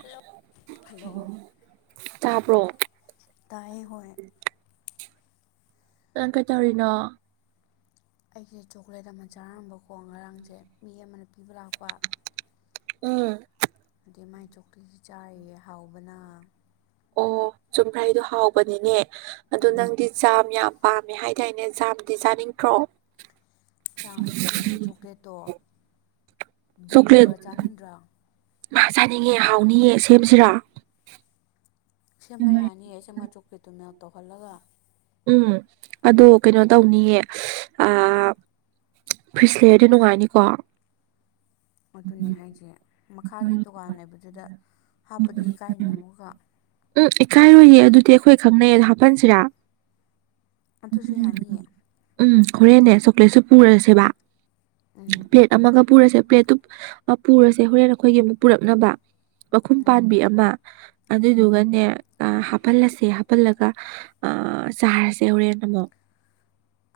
Hello hello ꯇꯥꯕ꯭ꯔꯣ ꯇꯥꯏꯌꯦ ꯍꯣꯏ ꯅꯪ ꯀꯩꯇꯧꯔꯤꯅꯣ ꯑꯩꯁꯦ ꯆꯣꯀ꯭ꯂꯦꯠ ꯑꯃ ꯆꯥꯔꯝꯕꯀꯣ ꯉꯔꯥꯡꯁꯦ ꯃꯤ ꯑꯃꯅ ꯄꯤꯕ ꯂꯥꯛꯄ ꯎꯝ ꯑꯗ꯭ꯌꯨꯝ ꯃꯥꯏ ꯆꯣꯛꯀ꯭ꯂꯦꯠꯁꯤ ꯆꯥꯔꯤꯌꯦ ꯍꯥꯎꯕꯅ ꯑꯣ ꯆꯨꯝꯕ꯭ꯔꯩꯗꯣ ꯍꯥꯎꯕꯅꯤꯅꯦ ꯑꯗꯣ ꯎꯝ ꯅꯪꯗꯤ ꯖꯥꯝ ꯌꯥꯝ ꯄꯥꯝꯃꯦ ꯍꯥꯏꯗꯥꯏꯅꯦ ꯖꯥꯝꯗꯤ ꯆꯥꯅꯤꯡꯗ꯭ꯔꯣ ꯆꯥꯝꯗꯨꯗꯅꯦ ꯆꯣꯀ꯭ꯂꯦꯠꯇꯣ ꯗꯤꯞ ꯇꯧꯔ ꯆꯥꯅꯤꯡꯗ꯭ꯔꯥ ꯃꯥ ꯆꯥꯅꯤꯡꯉꯦ ꯍꯥꯎꯅꯤꯌꯦ ꯁꯦꯝꯁꯤꯔꯣ ꯁꯦꯝꯕ ꯌꯥꯅꯤꯌꯦ ꯁꯤꯃꯥ ꯆꯣꯀ꯭ꯂꯦꯠꯇꯨꯅ ꯇꯧꯍꯜꯂꯒ ꯎꯝ ꯑꯗꯣ ꯀꯩꯅꯣ ꯇꯧꯅꯤꯌꯦ ꯐ꯭ꯔꯤꯁ ꯂꯩꯔꯦꯗꯤ ꯅꯨꯡꯉꯥꯏꯅꯤꯀꯣ ꯑꯗꯨꯅꯤ ꯍꯥꯏꯖꯦ ꯃꯈꯥꯒꯤ ꯗꯨꯀꯥꯟ ꯂꯩꯕꯗꯨꯗ ꯍꯥꯞꯄꯗꯤ ꯏꯀꯥꯏꯅꯤ ꯑꯃꯨꯛꯀ ꯎꯝ ꯏꯀꯥꯏꯔꯣꯏꯌꯦ ꯑꯗꯨꯗꯤ ꯑꯩꯈꯣꯏ ꯈꯪꯅꯩꯌꯦ ꯍꯥꯞꯄꯟꯁꯤꯔꯥ ꯑꯗꯨꯁꯨ ꯌꯥꯅꯤꯌꯦ ꯎꯝ ꯍꯣꯔꯦꯟꯅꯦ ꯆꯣꯀ꯭ꯂꯦꯠꯁꯨ ꯄꯨꯔꯁꯦꯕ ꯎꯝ ꯄ꯭ꯂꯦꯠ ꯑꯃꯒ ꯄꯨꯔꯁꯦ ꯄ꯭ꯂꯦꯠꯇꯨ ꯄꯨꯔꯁꯦ ꯍꯣꯔꯦꯟ ꯑꯩꯈꯣꯏꯒꯤ ꯑꯃꯨꯛ ꯄꯨꯔꯛꯅꯕ ꯃꯈꯨꯝ ꯎꯝ ꯄꯥꯟꯕꯤ ꯑꯃ ꯎꯝ ꯑꯗꯨꯗꯨꯒꯅꯦ ꯍꯥꯐꯜꯂꯁꯦ ꯍꯥꯐꯜꯂꯒ ꯑ ꯆꯥꯔꯁꯦ ꯍꯧꯔꯦꯟ ꯑꯃꯨꯛ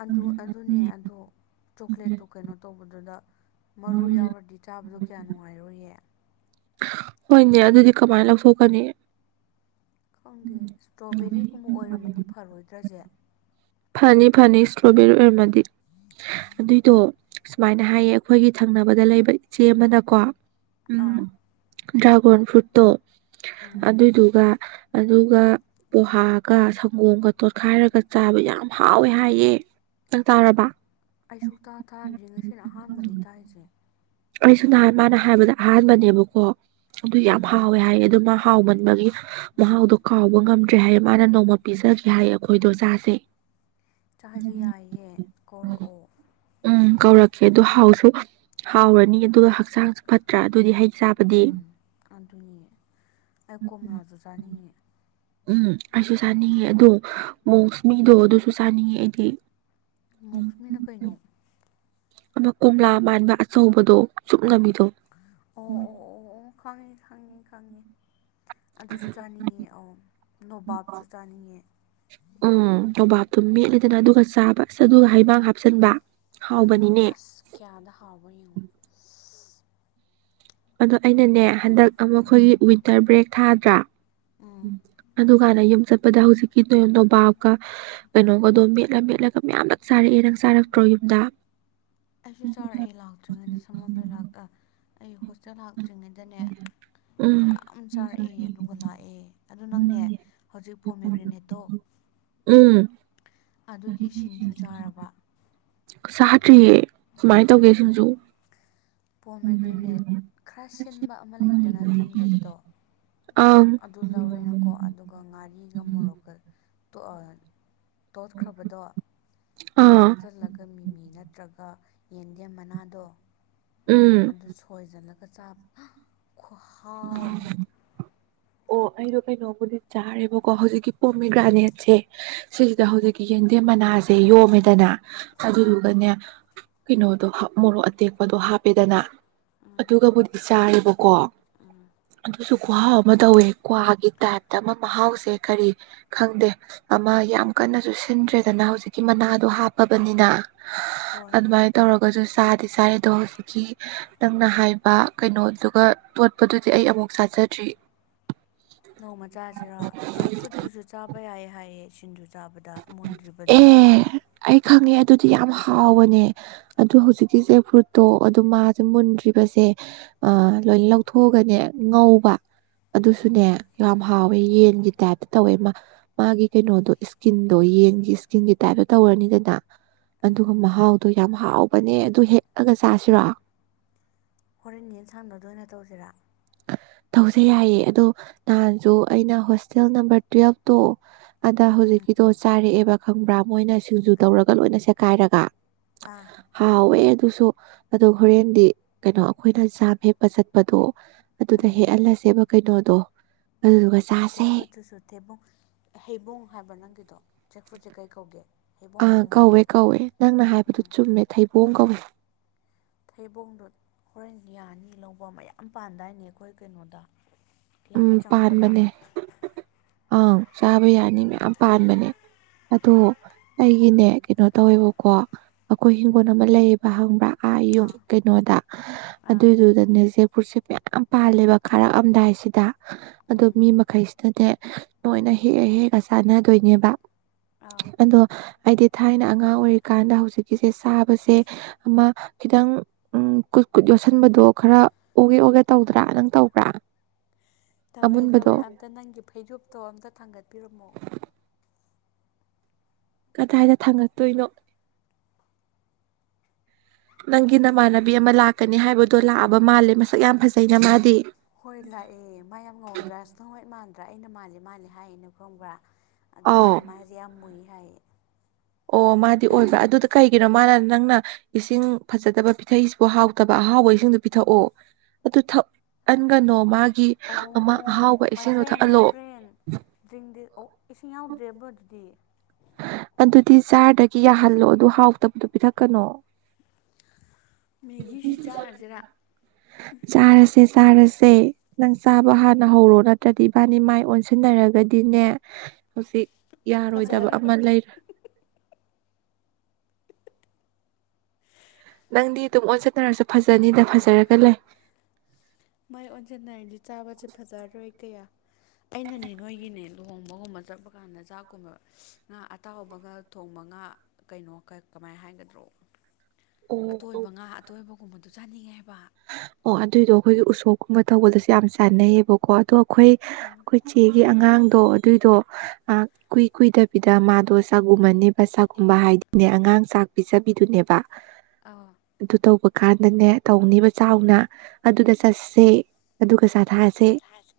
ꯑꯗꯨ ꯑꯗꯨꯅꯦ ꯑꯗꯣ ꯆꯣꯀ꯭ꯂꯦꯠꯇꯨ ꯀꯩꯅꯣ ꯇꯧꯕꯗꯨꯗ ꯃꯔꯨ ꯌꯥꯎꯔꯗꯤ ꯆꯥꯕꯗꯣ ꯀꯌꯥ ꯅꯨꯡꯉꯥꯏꯔꯣꯏꯌꯦ ꯍꯣꯏꯅꯦ ꯑꯗꯨꯗꯤ ꯀꯃꯥꯏꯅ ꯂꯧꯊꯣꯛꯀꯅꯤ ꯈꯪꯗꯦ ꯏꯁꯇ꯭ꯔꯣꯕꯦꯔꯤꯀꯨꯝꯕ ꯑꯣꯏꯔꯝꯃꯗꯤ ꯐꯔꯣꯏꯗ꯭ꯔꯖꯦ ꯐꯅꯤ ꯐꯅꯤ ꯏꯁꯇ꯭ꯔꯣꯕꯦꯔꯤ ꯑꯣꯏꯔꯝꯃꯗꯤ ꯑꯗꯨꯏꯗꯣ ꯁꯨꯃꯥꯏꯅ ꯍꯥꯏꯌꯦ ꯑꯩꯈꯣꯏꯒꯤ ꯊꯪꯅꯕꯗ ꯂꯩꯕ ꯏꯆꯦ ꯑꯃꯅꯀꯣ ꯎꯝ ꯑꯥ ꯗ꯭ꯔꯥꯒꯣꯟ ꯐ꯭ꯔꯨꯠꯇꯣ ꯎꯝ ꯑꯗꯨꯏꯗꯨꯒ ꯑꯗꯨꯒ ꯄꯣꯍꯥꯒ ꯁꯪꯒꯣꯝꯒ ꯇꯣꯠꯈꯥꯏꯔꯒ ꯆꯥꯕ ꯌꯥꯝ ꯑꯝ ꯍꯥꯎꯋꯦ ꯍꯥꯏꯌꯦ ꯅꯪ ꯇꯥꯔꯕ ꯑꯩ ꯁꯨꯛꯇꯥ ꯇꯥꯗ꯭ꯔꯤ ꯉꯁꯤꯅ ꯑꯍꯥꯟꯕꯅꯦ ꯇꯥꯏꯖꯦ ꯑꯩꯁꯨ ꯅꯍꯥꯟ ꯃꯥꯅ ꯍꯥꯏꯕꯗ ꯑꯍꯥꯟꯕꯅꯦꯕꯀꯣ ꯑꯗꯨ ꯌꯥꯝ ꯎꯝ ꯍꯥ ꯍꯥꯎꯋꯦ ꯍꯥꯏꯌꯦ ꯑꯗꯨ ꯃꯥ ꯍꯥꯎꯃꯟꯕꯒꯤ ꯃꯍꯥꯎꯗꯣ ꯀꯥꯎꯕ ꯉꯝꯗ꯭ꯔꯦ ꯍꯥꯏꯌꯦ ꯃꯥꯅ ꯅꯣꯡꯃ ꯄꯤꯖꯒꯦ ꯍꯥꯏꯌꯦ ꯑꯩꯈꯣꯏꯗꯣ ꯆꯥꯁꯦ ꯆꯥꯖꯤ ꯌꯥꯏꯌꯦ ꯀꯧꯔꯛꯑꯣ ꯎꯝ ꯀꯧꯔꯛꯀꯦ ꯑꯗꯨ ꯍꯥꯎꯁꯨ ꯍꯥꯎꯔꯅꯤ ꯑꯗꯨꯒ ꯍꯛꯆꯥꯡꯁꯨ ꯐꯠꯇ꯭ꯔꯥ ꯑꯗꯨꯗꯤ ꯍꯩ ꯆꯥꯕꯗꯤ ꯎꯝ ꯑꯗꯨꯅꯦ ꯑꯩ ꯀꯣꯝꯂꯥꯖꯨ ꯆꯥꯅꯤꯡꯉꯦ ꯎꯝ ꯑꯩꯁꯨ ꯆꯥꯅꯤꯡꯉꯦ ꯑꯗꯣ ꯃꯣꯛꯁꯃꯤꯗꯣ ꯑꯗꯨꯁꯨ ꯆꯥꯅꯤꯡꯉꯦ ꯑꯩꯗꯤ ꯃꯣꯛꯁꯃꯤꯅ ꯀꯩꯅꯣ ꯑꯃ ꯀꯣꯝꯂꯥ ꯃꯥꯟꯕ ꯑꯆꯧꯕꯗꯣ ꯆꯨꯞꯅꯕꯤꯗꯣ ꯑꯣ ꯑꯣ ꯑꯣ ꯑꯣ ꯈꯪꯉꯦ ꯈꯪꯉꯦ ꯈꯪꯉꯦ ꯑꯗꯨꯁꯨ ꯆꯥꯅꯤꯡꯉꯦ ꯑꯧ ꯅꯣꯕꯥꯞꯁꯨ ꯆꯥꯅꯤꯡꯉꯦ ꯎꯝ ꯅꯣꯕꯥꯞꯇꯣ ꯃꯦꯠꯂꯦꯗꯅ ꯑꯗꯨꯒꯥ ꯆꯥꯕ ꯑꯁ ꯑꯗꯨꯒꯥ ꯍꯩꯃꯥꯡ ꯍꯥꯞꯆꯟꯕ ꯎꯝ ꯑꯁ ꯀꯌꯥꯗ ꯍꯥꯎꯕ ꯌꯦꯡꯉꯨ ꯑꯗꯣ ꯑꯩꯅꯅꯦ ꯍꯟꯗꯛ ꯑꯃ ꯎꯝ ꯈꯣꯏꯒꯤ ꯋꯤꯟꯇꯔ ꯕ꯭ꯔꯦꯛ ꯊꯥꯗ꯭ꯔꯥ ꯎꯝ ꯑꯗꯨꯀꯥꯟꯗ ꯌꯨꯝ ꯆꯠꯄꯗ ꯍꯧꯖꯤꯛꯀꯤ ꯅꯣꯏꯌꯣ ꯅꯣꯕꯥꯞꯀꯥ ꯀꯩꯅꯣꯒꯥꯗꯣ ꯃꯦꯠꯂꯥ ꯃꯦꯠꯂꯥꯒ ꯃꯌꯥꯝ ꯂꯛ ꯆꯥꯔꯛꯑꯦ ꯅꯪ ꯆꯥꯔꯛꯇ꯭ꯔꯣ ꯌꯨꯝꯗꯥ ꯑꯩꯁꯨ ꯆꯥꯔꯛ ꯑꯦ ꯂꯥꯛꯇ꯭ꯔꯤꯉꯩꯗ ꯁꯝꯃꯔ ꯕꯦꯛ ꯂꯥꯛꯇꯥ ꯑꯩ ꯍꯣꯁꯇꯦꯜ ꯂꯥꯛꯇ꯭ꯔꯤꯉꯩꯗꯅꯦ ꯎꯝ ꯌꯥꯝ ꯆꯥꯔꯛꯑꯦ ꯑꯗꯨꯒꯥ ꯂꯥꯛꯑꯦ ꯑꯗꯨ ꯅꯪꯅꯦ ꯍꯧꯖꯤꯛ ꯄꯣꯃꯦ ꯒ꯭ꯔꯦꯅꯦꯠꯇꯣ ꯎꯝ ꯑꯗꯨꯒꯤ ꯁꯤꯟꯖꯨ ꯆꯥꯔꯕꯣ ꯆꯥꯗ꯭ꯔꯤꯌꯦ ꯀꯃꯥꯏꯟ ꯇꯧꯒꯦ ꯁꯤꯟꯖꯨ ꯄꯣꯃꯦ ꯒ꯭ꯔꯦꯅꯦꯠ ꯈꯔ ꯁꯤꯟꯕ ꯑꯃ ꯂꯩꯗꯅ ꯊꯨꯝꯗꯕꯗꯣ ꯑꯪ ꯑꯗꯨ ꯂꯧꯔꯦꯅꯀꯣ ꯑꯗꯨꯒꯥ ꯉꯥꯔꯤꯒꯥ ꯃꯣꯔꯣꯛꯀꯥ ꯇꯣꯠ ꯑꯥ ꯇꯣꯠꯈ꯭ꯔꯥꯕꯗꯣ ꯑꯥ ꯅꯠꯇ꯭ꯔꯒ ꯌꯦꯟꯗꯦꯝ ꯃꯅꯥꯗꯣ ꯎꯝ ꯑꯗꯨ ꯁꯣꯏꯖꯜꯂꯒ ꯆꯥꯞ ꯍꯥ ꯎꯝ ꯑꯣ ꯑꯩꯗꯣ ꯀꯩꯅꯣꯝꯕꯨꯗꯤ ꯆꯥꯔꯦꯕꯀꯣ ꯍꯧꯖꯤꯛꯀꯤ ꯄꯣꯝꯃꯤ ꯒ꯭ꯔꯥꯅꯦꯠꯁꯦ ꯁꯤꯁꯤꯗꯥ ꯎꯝ ꯍꯧꯖꯤꯛꯀꯤ ꯌꯦꯡꯗꯦꯝ ꯃꯅꯥꯖꯦ ꯌꯣꯝꯃꯦꯗꯅ ꯑꯥ ꯑꯗꯨꯗꯨꯒꯅꯦ ꯀꯩꯅꯣꯗꯣ ꯃꯣꯔꯣꯛ ꯑꯇꯦꯛꯄꯗꯣ ꯍꯥꯞꯄꯦꯗꯅ ꯑꯗꯨꯒꯥꯕꯨꯗꯤ ꯆꯥꯔꯦꯕꯀꯣ ꯎꯝ ꯑꯗꯨꯁꯨ ꯈꯨꯍꯥꯎ ꯑꯃ ꯇꯧꯋꯦ ꯀ꯭ꯋꯥꯒꯤ ꯇꯥꯏꯞꯇꯥ ꯑꯃ ꯃꯍꯥꯎꯁꯦ ꯀꯔꯤ ꯈꯪꯗꯦ ꯑꯃ ꯌꯥꯝ ꯀꯟꯅꯁꯨ ꯁꯤꯟꯗ꯭ꯔꯦꯗꯅ ꯍꯧꯖꯤꯛꯀꯤ ꯃꯅꯥꯗꯣ ꯍꯥꯞꯄꯕꯅꯤꯅ ꯍꯣꯏ [inaudible] ꯍꯣꯏ ꯑꯗꯨꯃꯥꯥꯏꯟ ꯇꯧꯔꯛ ꯄꯖꯨ ꯆꯥꯗꯤ ꯆꯥꯏ ꯑꯗꯣ ꯍꯧꯖꯤꯛꯀꯤ ꯅꯪꯅ ꯍꯥꯏꯕ ꯀꯩꯅꯣꯗꯨꯒꯥ ꯇꯣꯠ ꯄꯗꯨꯗꯤ ꯑꯩ ꯑꯃꯨꯛ ꯆꯥꯖꯗ꯭ꯔꯤ ꯅꯣꯡꯃꯥ ꯆꯥꯖꯤꯔꯣ ꯖꯦꯛ ꯐ꯭ꯔꯨꯠꯇꯨꯖꯨ ꯆꯥꯕ ꯌꯥꯏꯌꯦ ꯍꯥꯏꯌꯦ ꯁꯤꯡꯖꯨ ꯆꯥꯕꯗ ꯑꯦ ꯃꯨꯟꯗ꯭ꯔꯤꯕꯗꯣ ꯑꯩ ꯈꯪꯉꯦ ꯑꯗꯨꯗꯤ ꯌꯥꯝ ꯍꯥꯎꯕꯅꯦ ꯑꯗꯨ ꯍꯧꯖꯤꯛꯀꯤ ꯖꯦꯛ ꯐ꯭ꯔꯦꯠꯇꯣ ꯑꯗꯨ ꯃꯥꯖꯦ ꯃꯨꯟꯗ꯭ꯔꯤꯕꯖꯦ ꯑꯥ ꯂꯣꯏ ꯂꯧꯊꯣꯛꯑꯒꯥꯅꯦ ꯉꯧꯕ ꯑꯗꯨꯁꯨꯅꯦ ꯎꯝ ꯌꯥꯝ ꯍꯥꯎꯋꯦ ꯌꯦꯟꯒꯤ ꯇꯥꯏꯞꯇꯥ ꯇꯧꯋꯦ ꯃꯥ ꯃꯥꯒꯤ ꯀꯩꯅꯣꯗꯣ ꯏꯁ ꯀꯤꯟꯗꯣ ꯌꯦꯟꯒꯤ ꯏꯁꯀꯤꯟꯒꯤ ꯇꯥꯏꯞꯇꯥ ꯇꯧꯔꯅꯤꯗꯅ ꯑꯗꯨꯒꯥ ꯃꯍꯥꯎ ꯇꯨ ꯌꯥꯝ ꯍꯥꯎꯕꯅꯦ ꯑꯗꯨ ꯍꯦꯛꯑꯒꯥ ꯆꯥꯁꯤꯔꯣ ꯍꯣꯔꯦꯟ ꯌꯦꯟꯁꯥꯡ ꯑꯗꯨ ꯑꯣꯏꯅ ꯇꯧꯁꯤꯔꯥ ꯇꯧꯖꯦ ꯌꯥꯏꯌꯦ ꯑꯗꯣ ꯅꯍꯥꯟꯁꯨ ꯑꯩꯅ ꯍꯣꯁꯇꯦꯜ ꯅꯝꯕꯔ ꯇꯨꯋꯦꯜꯐꯇꯣ ꯑꯗꯥ ꯎꯝ ꯍꯧꯖꯤꯛꯀꯤꯗꯣ ꯆꯥꯔꯛꯑꯦꯕ ꯈꯪꯕ꯭ꯔꯥ ꯃꯣꯏꯅ ꯁꯤꯡꯖꯨ ꯇꯧꯔꯒꯥ ꯂꯣꯏꯅ ꯁꯦꯀꯥꯏꯔꯒꯥ ꯑꯥ ꯍꯥꯎꯋꯦ ꯑꯗꯨꯁꯨ ꯑꯗꯣ ꯍꯣꯔꯦꯟꯗꯤ ꯀꯩꯅꯣ ꯑꯈꯣꯏꯅ ꯖꯥꯝ ꯍꯦꯛꯄ ꯆꯠꯄꯗꯣ ꯑꯗꯨꯗꯥ ꯎꯝ ꯍꯦꯛꯍꯜꯂꯁꯦꯕ ꯀꯩꯅꯣꯗꯣ ꯑꯗꯨꯗꯨꯒꯥ ꯆꯦꯛ ꯐ꯭ꯔꯨꯗꯠꯇꯨꯁꯨ ꯊꯦꯕꯨꯡ ꯍꯩꯕꯣꯡ ꯍꯥꯏꯕ ꯅꯪꯒꯤꯗꯣ ꯆꯦꯛ ꯐ꯭ꯔꯨꯠꯁꯦ ꯀꯩ ꯀꯧꯒꯦ ꯍꯩꯕꯣꯡ ꯑꯥ ꯍꯥꯏ ꯅꯠꯇ꯭ꯔꯣ ꯀꯧꯋꯦ ꯀꯧꯋꯦ ꯅꯪꯅ ꯍꯥꯏꯕꯗꯨ ꯆꯨꯝꯃꯦ ꯊꯩꯕꯣꯡ ꯀꯧꯋꯦ ꯊꯩꯕꯣꯡꯗꯣ ꯍꯣꯔꯦꯟꯗꯤ ꯌꯥꯅꯤ ꯂꯧꯕ ꯃꯌꯥꯝ ꯄꯥꯟꯗꯥꯏꯅꯦ ꯑꯩꯈꯣꯏ ꯀꯩꯅꯣꯗ ꯎꯝ ꯂꯝꯕꯤ ꯆꯪꯉꯛꯄꯗ ꯄꯥꯟꯕꯅꯦ ꯑꯪ ꯆꯥꯕ ꯌꯥꯅꯤ ꯃꯌꯥꯝ ꯄꯥꯟꯕꯅꯦ ꯑꯗꯣ ꯑꯩꯒꯤꯅꯦ ꯀꯩꯅꯣ ꯇꯧꯋꯦꯕꯀꯣ ꯑꯩꯈꯣꯏ ꯍꯤꯡꯒꯣꯜ ꯑꯃ ꯂꯩꯌꯦꯕ ꯍꯪꯕ꯭ꯔꯥ ꯑꯥ ꯌꯨꯝ ꯀꯩꯅꯣꯗ ꯑꯥ ꯑꯗꯨꯏꯗꯨꯗꯅꯦ ꯄꯨꯔꯁꯦꯝ ꯃꯌꯥꯝ ꯄꯥꯜꯂꯦꯕ ꯈꯥꯔꯛꯑꯝꯗꯥꯏꯁꯤꯗ ꯑꯗꯣ ꯎꯝ ꯃꯤ ꯑꯃꯥ ꯍꯩꯁꯇꯅꯦ ꯂꯣꯏꯅ ꯍꯦꯛꯑ ꯍꯦꯛꯑ ꯆꯥꯟꯅꯗꯣꯏꯅꯦꯕ ꯑꯥ ꯑꯗꯣ ꯑꯩ ꯗꯤ ꯊꯥꯏꯅ ꯑꯉꯥꯡ ꯑꯣꯏꯔꯤꯀꯥꯟꯗ ꯍꯧꯖꯤꯛꯀꯤꯁꯦ ꯆꯥꯕꯁꯦ ꯑꯃꯥ ꯈꯤꯇꯪ ꯎꯝ ꯀꯨꯠ ꯀꯨꯠ ꯌꯣꯠꯁꯤꯟꯕꯗꯣ ꯈꯔ ꯑꫭꯒꯦ ꯑꯣꯒꯦ ꯇꯧꯗ꯭ꯔꯥ ꯅꯪ ꯇꯧꯕ꯭ꯔꯥ? ꯇꯧꯋꯦ ꯑꯃꯨꯟꯕꯗꯣ ꯇꯧꯋꯦ ꯑꯝꯇ ꯅꯪꯒꯤ ꯐꯩꯖꯣꯨꯞꯇꯣ ꯑꯝꯇ ꯊꯥꯡꯒꯠꯄꯤꯔꯝꯃꯣ? ꯀꯗꯥꯏꯗ ꯊꯥꯡꯒꯠꯇꯣꯏꯅꯣ [inaudible] ꯅꯪꯒꯤ ꯅꯃꯥꯟꯅꯕꯤ ꯑꯃ ꯂꯥꯛꯀꯅꯤ ꯍꯥꯏꯕꯗꯣ ꯂꯥꯛꯑꯕ ꯃꯥꯜꯂꯦ ꯃꯁꯛ ꯌꯥꯝ ꯐꯖꯩꯅ ꯃꯥꯗꯤ ꯍꯣꯏ ꯂꯥꯛꯑꯦ ꯃꯥ ꯌꯥꯝ ꯉꯧꯗ꯭ꯔꯥ ꯁꯅꫭ ꯍꯋꯥꯠ ꯃꯥꯟꯗ꯭ꯔꯥ ꯑꯩꯅ ꯃꯥꯜꯂꯦ ꯃꯥꯜꯂꯦ ꯍꯥꯏꯌꯦꯅ ꯈꯪꯕ꯭ꯔꯥ? ꯑꯗꯨ ꯑꯥꯎ ꯃꯥꯅ ꯃꯥꯁꯦ ꯌꯥꯝ ꯃꯨꯏ ꯍꯥꯏꯌꯦ꯫ ꯑꯣ ꯃꯥꯗꯤ ꯑꯣꯏꯕ꯭ꯔꯥ ꯑꯗꯨ ꯀꯩꯒꯤꯅꯣ ꯃꯥꯅ ꯅꯪꯅ ꯏꯁꯤꯡ ꯐꯖꯗꯕ ꯄꯤꯊꯩꯁꯤꯕꯨ ꯍꯥꯎꯊꯕ ꯑꯍꯥꯎꯕ ꯏꯁꯤꯡꯗꯣ ꯄꯤꯊꯛꯑꯣ ꯑꯗꯨ ꯊꯛꯍꯟꯒꯅꯨ ꯃꯥꯒꯤ ꯑꯣ ꯑꯃ ꯑꯣ ꯑꯍꯥꯎꯕ ꯃꯥꯏ ꯏꯁꯤꯡꯗꯣ ꯐ꯭ꯔꯦꯟ ꯃꯥꯏ ꯊꯛꯍꯜꯂꯣ ꯐ꯭ꯔꯦꯟ ꯗ꯭ꯔꯡꯗꯤ ꯑꯣ ꯏꯁꯤꯡ ꯌꯥꯎꯗ꯭ꯔꯦꯕꯣ ꯑꯗꯨꯗꯤ ꯑꯗꯨꯗꯤ ꯖꯥꯔꯗꯒꯤ ꯌꯥꯍꯜꯂꯣ ꯑꯗꯨ ꯍꯥꯎꯇꯕꯗꯣ ꯄꯤꯊꯛꯀꯅꯣ꯫ ꯃꯦꯒꯤꯁꯤ ꯆꯥꯔꯁꯤꯔꯥ ꯆꯥꯔꯁꯦ ꯆꯥꯔꯁꯦ! ꯅꯪ ꯆꯥꯕ ꯍꯥꯟꯅ ꯍꯧꯔꯣ ꯅꯠꯇ꯭ꯔꯗꯤ ꯏꯕꯥꯅꯤ ꯃꯥꯏ ꯑꯣꯟꯁꯤꯟꯅꯔꯒꯗꯤꯅꯦ ꯍꯧꯖꯤꯛ ꯌꯥꯔꯣꯏꯗꯕ ꯐꯖꯔꯔꯣꯏ ꯑꯃ ꯂꯩꯕ ꯅꯪꯗꯤ ꯑꯗꯨꯝ ꯑꯣꯟꯖꯟꯅꯔꯁꯨ ꯐꯖꯅꯤꯅ ꯐꯖꯔꯒ ꯂꯩ ꯃꯥꯏ ꯑꯣꯟꯁꯤꯟꯅꯔꯗꯤ ꯆꯥꯕꯁꯤ ꯐꯖꯔꯣꯏ ꯀꯌꯥ ꯑꯩꯅꯅꯦ ꯅꯣꯏꯒꯤꯅꯦ ꯂꯨꯍꯣꯡꯕꯒꯨꯝꯕ ꯆꯠꯄ ꯆ ꯀꯥꯟꯗ ꯆꯥꯛꯀꯨꯝꯕ ꯉꯥ ꯑꯇꯥꯎꯕꯒꯥ ꯊꯣꯡꯕ ꯉꯥ ꯀꯩꯅꯣ ꯀꯃꯥꯏꯅ ꯍꯥꯏꯒꯗ꯭ꯔꯣ ꯑꯇꯣꯏꯕ ꯑꯣ ꯉꯥ ꯑꯇꯣꯏꯕꯒꯨꯝꯕꯗꯨ ꯆꯥꯅꯤꯡꯉꯦ ꯍꯥꯏꯕ ꯑꯣ ꯑꯗꯨꯏꯗꯣ ꯑꯩꯈꯣꯏꯒꯤ ꯎꯁꯣꯞꯀꯨꯝꯕ ꯇꯧꯕꯗꯁꯨ ꯌꯥꯝ ꯆꯥꯅꯩꯌꯦꯕꯀꯣ ꯑꯗꯣ ꯑꯩꯈꯣꯏ ꯑꯩꯈꯣꯏ ꯆꯦꯡ ꯒꯤ ꯑꯉꯥꯡꯗꯣ ꯑꯗꯨꯏꯗꯣ ꯉꯌꯥꯛ ꯀꯨꯏ ꯀꯨꯏꯗꯕꯤꯗ ꯃꯥꯗꯣ ꯆꯥꯛꯒꯨꯝꯕꯅꯦꯕ ꯆꯥꯛꯒꯨꯝꯕ ꯍꯥꯏꯗꯤꯅꯦ ꯑꯉꯥꯡ ꯆꯥꯛ ꯄꯤꯖꯕꯤꯗꯨꯅꯦꯕ꯫ ꯑꯥ ꯑꯗꯨ ꯇꯧꯕ ꯀꯥꯟꯗꯅꯦ ꯇꯧꯅꯦꯕ ꯆꯥꯎꯅ ꯑꯗꯨꯗ ꯆꯠꯁꯦ ꯑꯗꯨꯒ ꯆꯥ ꯊꯁꯤ꯫ ꯆꯊꯁꯤ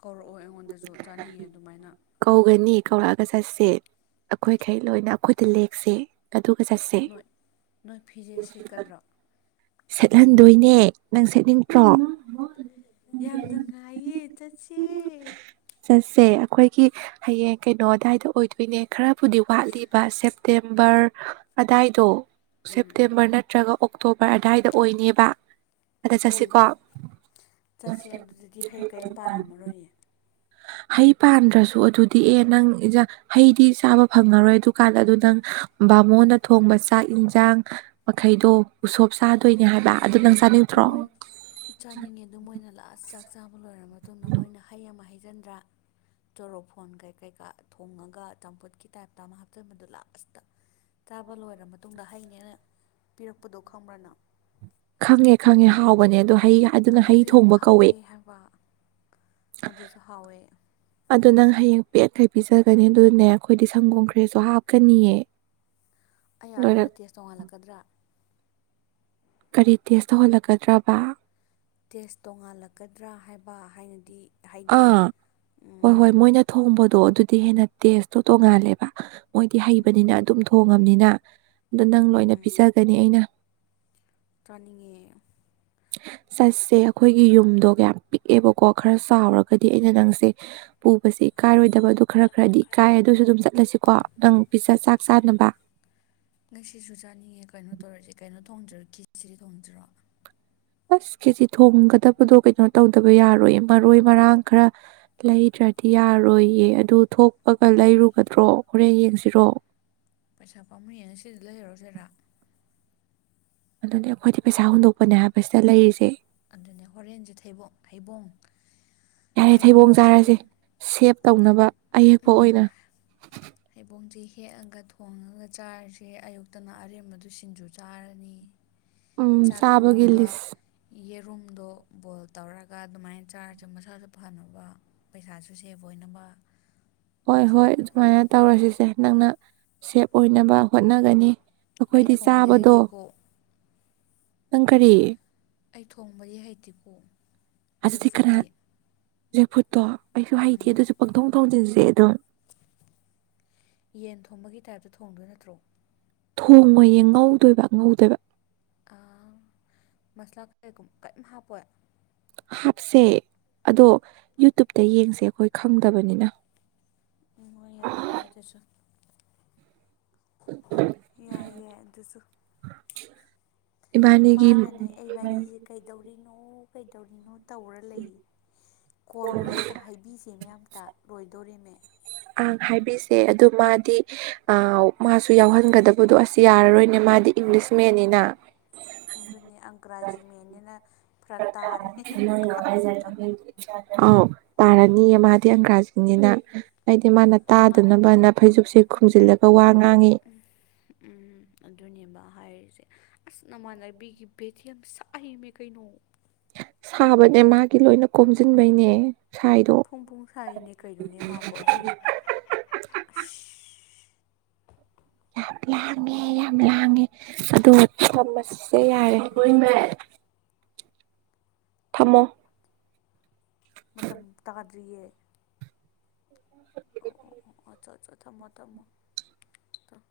ꯀꯧꯔꯛꯑꯣ ꯑꯩꯉꯣꯟꯗꯁꯨ ꯆꯥꯅꯤꯡꯉꯦ ꯑꯗꯨꯃꯥꯏꯅ ꯀꯧꯒꯅꯤ ꯀꯧꯔꯛꯑꯒ ꯆꯠꯁꯦ ꯑꯩꯈꯣꯏꯈꯩ ꯂꯣꯏꯅ ꯑꯩꯈꯣꯏꯗ ꯂꯦꯛꯁꯦ ꯑꯗꯨꯒ ꯆꯠꯁꯦ ꯅꯣꯏ ꯅꯣꯏ ꯐꯤꯖꯦꯠ ꯁꯦꯠꯀꯗ꯭ꯔꯣ ꯍꯟꯗꯣꯏꯅꯦ ꯅꯪ ꯁꯦꯠꯅꯤꯡꯇꯔꫭ? ꯌꯥꯝ ꯅꯨꯡꯉꯥꯏꯌꯦ ꯆꯠꯁꯦ ꯆꯠꯁꯦ ꯑꯩꯈꯣꯏꯒꯤ ꯍꯌꯦꯡ ꯀꯩꯅꯣ ꯑꯗꯨ꯭ꯋꯥꯏꯗ ꯑꯣꯏꯗꯣꯏꯅꯦ ꯈꯔꯕꯨꯗꯤ ꯋꯥꯠꯂꯤꯕ ꯁꯦꯞꯇꯦꯝꯕꯔ ꯑꯗꯥꯏꯗꯣ ꯁꯦꯞꯇꯦꯝꯕꯔ ꯅꯠꯇ꯭ꯔꯒ ꯑꯣꯛꯇꯣꯕꯔ ꯑꯗꯥꯏꯗ ꯑꯣꯏꯅꯦꯕ ꯑꯗ ꯎꯝ ꯆꯠꯁꯤꯀꯣ ꯆꯠꯁꯦ ꯑꯗꯨꯗꯗꯤ ꯍꯩ ꯀꯔꯤꯝ ꯄꯥꯜꯂꯝꯃꯔꯣꯏꯌꯦ ꯍꯩ ꯄꯥꯟꯗ꯭ꯔꯁꯨ ꯑꯗꯨꯗꯤ ꯑꯦ ꯅꯪ ꯏꯟꯖꯥꯡ ꯍꯩꯗꯤ ꯆꯥꯕ ꯐꯪꯉꯔꯣꯏ ꯑꯗꯨꯀꯥꯟꯗ ꯑꯗꯨ ꯅꯪ ꯕꯥꯃꯣꯟꯅ ꯊꯣꯡꯕ ꯆꯥꯛ ꯌꯦꯟꯁꯥꯡ ꯃꯈꯩꯗꯣ ꯎꯁꯣꯞ ꯆꯥꯗꯣꯏꯅꯦ ꯍꯥꯏꯕ ꯑꯗꯨ ꯅꯪ ꯆꯥꯅꯤꯡꯗ꯭ꯔꯣ ꯃꯣꯏ ꯆꯥꯅꯤꯡꯉꯦ ꯑꯗꯨ ꯃꯣꯏꯅ ꯂꯥꯁ ꯆꯥꯛ ꯆꯥꯕ ꯂꯣꯏꯔꯕ ꯃꯇꯨꯡꯗ ꯃꯣꯏꯅ ꯍꯩ ꯑꯃ ꯍꯩꯖꯤꯟꯗ꯭ꯔꯥ꯫ ꯆꯣꯔꯣꯐꯣꯟ ꯀꯩ ꯀꯩꯀꯥ ꯊꯣꯡꯉꯒ ꯆꯝꯐꯨꯠꯀꯤ ꯇꯥꯏꯞꯇ ꯑꯃ ꯍꯥꯞꯆꯤꯟꯕꯗꯨ ꯂꯥꯁꯇ꯫ ꯆꯥꯕ ꯂꯣꯏꯔꯕ ꯃꯇꯨꯡꯗ ꯍꯩꯅꯦꯅ ꯄꯤꯔꯛꯄꯗꯣ ꯈꯪꯕ꯭ꯔ ꯅꯪ꯫ ꯈꯪꯉꯦ ꯈꯪꯉꯦ ꯍꯥꯎꯕꯅꯦ ꯑꯗꯣ ꯍꯩ ꯑꯗꯨꯅ ꯍꯩ ꯑꯗꯨꯁꯨ ꯌꯥꯝ ꯊꯣꯡꯕ ꯀꯧꯋꯦ꯫ ꯍꯥꯎꯋꯦ ꯍꯥꯏꯕ ꯑꯗꯨꯁꯨ ꯍꯥꯎꯋꯦ꯫ ꯑꯗꯨ ꯅꯪ ꯍꯌꯦꯡ ꯄꯦꯠꯈꯩ ꯄꯤꯖꯒꯅꯤ ꯑꯗꯨꯅꯦ ꯑꯩꯈꯣꯏꯗꯤ ꯁꯪꯒꯣꯝ ꯈꯔꯦꯁꯨ ꯍꯥꯞꯀꯅꯤꯌꯦ꯫ ꯑꯩ ꯂꯣꯏꯔ ꯑꯗꯨꯅ ꯇꯦꯖ ꯇꯣꯡꯍꯜꯂꯛꯀꯗ꯭ꯔꯥ꯫ ꯀꯔꯤ ꯇꯦꯁ ꯇꯧꯍꯜꯂꯛꯀꯗ꯭ꯔꯕ꯫ ꯇꯦꯁ ꯇꯣꯡꯉꯥꯜꯂꯛꯀꯗ꯭ꯔꯥ ꯍꯥꯏꯕ ꯍꯥꯏꯅꯗꯤ꯫ ꯍꯥꯏꯗꯤ ꯑꯥ ꯍꯣꯏ ꯎꯝ ꯍꯣꯏ ꯃꯣꯏꯅ ꯊꯣꯡꯕꯗꯣ ꯑꯗꯨꯗꯤ ꯍꯦꯟꯅ ꯇꯦꯁꯇꯣ ꯇꯣꯡꯉꯥꯜꯂꯦꯕ ꯃꯣꯏꯗꯤ ꯎꯝ ꯍꯩꯕꯅꯤꯅ ꯑꯗꯨꯝ ꯊꯣꯡ ꯉꯝꯅꯤꯅ ꯑ ꯅꯪ ꯂꯣꯏꯅ ꯎꯝ ꯄꯤꯖꯒꯅꯤ ꯑꯩꯅ꯫ ꯆꯥꯅꯤꯡꯉꯦ꯫ ꯆꯠꯁꯦ ꯑꯩꯈꯣꯏꯒꯤ ꯌꯨꯝꯗꯣ ꯌꯥꯝ ꯄꯤꯛꯑꯦꯕꯀꯣ ꯈꯔ ꯆꯥꯎꯔꯒꯗꯤ ꯑꯩꯅ ꯅꯪꯁꯦ ꯄꯨꯕꯁꯦ ꯏꯀꯥꯏꯔꯣꯏꯗꯕ ꯑꯗꯨ ꯈꯔ ꯈꯔꯗꯤ ꯏꯀꯥꯏ ꯑꯗꯨꯁꯨ ꯑꯗꯨꯝ ꯆꯠꯂꯁꯤꯀꯣ ꯅꯪ ꯄꯤꯖꯠ ꯆꯥꯛ ꯆꯥꯅꯕ꯫ ꯉꯁꯤꯁꯨ ꯆꯥꯅꯤꯡꯉꯦ ꯀꯩꯅꯣ ꯇꯧꯔꯁꯦ ꯀꯩꯅꯣ ꯊꯣꯡꯖꯔ ꯈꯤꯁꯤ ꯊꯣꯡꯖꯤꯔꯣ꯫ ꯑꯁ ꯀꯦꯖꯤ ꯊꯣꯡꯒꯗꯕꯗꯣ ꯀꯩꯅꯣ ꯇꯧꯗꯕ ꯌꯥꯔꯣꯏ ꯃꯔꯣꯏ ꯃꯔꯥꯡ ꯈꯔ ꯂꯩꯗ꯭ꯔꯗꯤ ꯌꯥꯔꯣꯏꯌꯦ ꯑꯗꯨ ꯊꯣꯛꯄꯒ ꯂꯩꯔꯨꯒꯗ꯭ꯔꯣ ꯍꯣꯔꯦꯟ ꯌꯦꯡꯁꯤꯔꯣ꯫ ꯄꯩꯁꯥ ꯄꯥꯝꯃꯨꯏꯌꯦ ꯉꯁꯤꯗ ꯂꯩꯔꯣꯏꯁꯤꯔꯥ꯫ ꯑꯗꯨꯗꯤ ꯑꯩꯈꯣꯏꯗꯤ ꯄꯩꯁꯥ ꯍꯨꯟꯗꯣꯛꯄꯅꯦ ꯍꯥꯏꯕꯁꯤꯗ ꯂꯩꯔꯤꯁꯦ꫰꫰ ꯑꯗꯨꯅꯦ ꯍꯣꯔꯦꯟꯁꯨ ꯊꯩꯕꯣꯡ ꯍꯩꯕꯣꯡ ꯌꯥꯔꯦ ꯊꯩꯕꯣꯡ ꯍꯩꯕꯣꯡꯁꯦ ꯆꯥꯔꯁꯦ ꯁꯦꯞ ꯇꯧꯅꯕ ꯑꯍꯦꯛꯄ ꯑꯣꯏꯅ꯫ ꯍꯩꯕꯣꯡꯁꯦ ꯍꯦꯛꯑꯒ ꯊꯣꯡꯉꯒ ꯆꯥꯔꯤꯁꯦ ꯑꯌꯨꯛꯇꯅ ꯑꯔꯦꯝꯕꯗꯨ ꯁꯤꯡꯖꯨ ꯆꯥꯔꯅꯤ꯫ ꯎꯝ ꯆꯥꯛ ꯆꯥꯕꯒꯤ ꯊꯣꯡꯉꯒ ꯂꯤꯁ ꯌꯦꯔꯨꯝꯗꯣ ꯕꯣꯏꯜ ꯇꯧꯔꯒ ꯑꯗꯨꯃꯥꯏꯅ ꯆꯥꯔꯁꯦ ꯃꯁꯥꯁꯨ ꯐꯅꯕ꯫ ꯄꯩꯁꯥꯁꯨ ꯁꯦꯐ ꯑꯣꯏꯅꯕ꯫ ꯍꯣꯏ ꯅꯠꯇ꯭ꯔꯣ ꯍꯣꯏ ꯑꯗꯨꯃꯥꯏꯅ ꯇꯧꯔꯁꯤꯁꯦ ꯅꯪꯅ ꯁꯦꯞ ꯑꯣꯏꯅꯕ ꯍꯣꯠꯅꯒꯅꯤ꯫ ꯑꯩ ꯑꯩꯈꯣꯏꯗꯤ ꯊꯣꯡꯗꯤ ꯆꯥꯕꯗꯣ꯫ ꯍꯩꯇꯦꯀꯣ ꯅꯪ ꯀꯔꯤ ꯑꯩ ꯊꯣꯡꯕꯗꯤ ꯍꯩꯇꯦꯀꯣ꯫ ꯖꯦꯛ ꯑꯗꯨꯗꯤ ꯀꯅꯥ ꯐ꯭ꯔꯨꯠꯇꯤ ꯐꯨꯠꯇꯣ ꯑꯩꯁꯨ ꯍꯩꯇꯦ ꯎꯝ ꯑꯗꯨꯁꯨ ꯄꯪꯊꯣꯡ ꯊꯣꯡꯖꯤꯟꯁꯦ ꯑꯗꯨꯝ꫰꫰ ꯌꯦꯟ ꯊꯣꯝꯕꯒꯤ ꯇꯥꯏꯞꯇ ꯊꯣꯡꯗꯣꯏ ꯅꯠꯇ꯭ꯔꯣ꯫ ꯊꯣꯡꯉꯣꯏ ꯌꯦ ꯉꯧꯗꯣꯏꯕ ꯉꯧꯗꯣꯏꯕ꯫ ꯑ ꯃꯁꯂꯥ ꯀꯩꯒꯨꯝ ꯀꯔꯤꯝ ꯍꯥꯞꯄꯣꯏ꯫ ꯍꯥꯞꯁꯦ ꯑꯗꯣ ꯌꯨꯇꯨꯨꯞꯇ ꯌꯦꯡꯁꯦ ꯑꯩꯈꯣꯏ ꯈꯪꯗꯕꯅꯤꯅ꯫ ꯎꯝ ꯍꯣꯏ ꯌꯥꯏꯌꯦ ꯑꯗꯨꯁꯨ꯫ ꯌꯥꯏꯌꯦ ꯑꯗꯨꯁꯨ꯫ ꯏꯕꯥꯅꯤꯒꯤ ꯃꯥꯅꯅꯦ ꯑꯩꯕꯥꯅꯤꯁꯦ ꯀꯩꯗꯧꯔꯤꯅꯣ ꯀꯩꯗꯧꯔꯤꯅꯣ꯫ ꯇꯧꯔ ꯂꯩ ꯀꯣꯜ ꯂꯣꯏꯔꯒ ꯍꯥꯏꯕꯤꯁꯦ ꯑꯃꯇ ꯂꯣꯏꯗꯣꯔꯤꯃꯦ꯫ ꯑ ꯍꯥꯏꯕꯤꯁꯦ ꯑꯗꯨ ꯃꯥꯗꯤ ꯑꯥ ꯃꯥꯁꯨ ꯌꯥꯎꯍꯟꯒꯗꯕꯗꯣ ꯑꯁ ꯌꯥꯔꯔꯣꯏꯅꯦ ꯃꯥꯗꯤ ꯏꯪꯂꯤꯁ ꯃꯦꯟꯅꯤꯅ ꯑꯗꯨꯅꯤ ꯑꯪꯒ꯭ꯔꯥꯖꯤ ꯃꯦꯟꯅꯤꯅ ꯐꯔꯥꯛ ꯇꯥꯔꯅꯤ ꯑꯥꯎ ꯇꯥꯔꯅꯤꯌꯦ ꯃꯥꯗꯤ ꯑꯪꯒ꯭ꯔꯥꯖꯤꯅꯤꯅ ꯑꯩꯗꯤ ꯃꯥꯅ ꯇꯥꯗꯅꯕꯅ ꯐꯩꯖꯨꯞꯁꯦ ꯈꯨꯝꯖꯤꯜꯂꯒ ꯋꯥ ꯉꯥꯡꯉꯤ ꯎꯝ ꯎꯝ ꯑꯗꯨꯅꯦꯕ ꯍꯥꯏꯔꯤꯁꯦ ꯑꯁ ꯅꯃꯥꯟꯅꯕꯤꯒꯤ ꯕꯦꯠꯁ ꯌꯥꯝ ꯁꯥꯏꯃꯦ ꯀꯩꯅꯣ ꯁꯥꯕꯅꯦ ꯃꯥꯒꯤ ꯂꯣꯏꯅ ꯀꯣꯝꯁꯤꯟꯕꯩꯅꯦ ꯁꯥꯏꯗꯣ ꯐꯣꯡ ꯐꯣꯡ ꯁꯥꯔꯤꯅꯦ ꯀꯩꯅꯣꯅꯦ ꯃꯥꯕꯨ ꯑꯗꯨꯒꯤ ꯑꯁ ꯌꯥꯝ ꯂꯥꯡꯉꯦ ꯌꯥꯝ ꯂꯥꯡꯉꯦ ꯑꯗꯣ ꯊꯝꯃꯁꯦ ꯌꯥꯔꯦ [unintelligible] ꯊꯝꯃꯣ ꯃꯇꯝ ꯇꯥꯗ꯭ꯔꯤꯌꯦ ꯑꯣ ꯑꯣ ꯑꯣ ꯑꯠꯆꯥ ꯑꯠꯆꯥ ꯊꯝꯃꯣ ꯊꯝꯃꯣ ꯊꯝꯃꯣ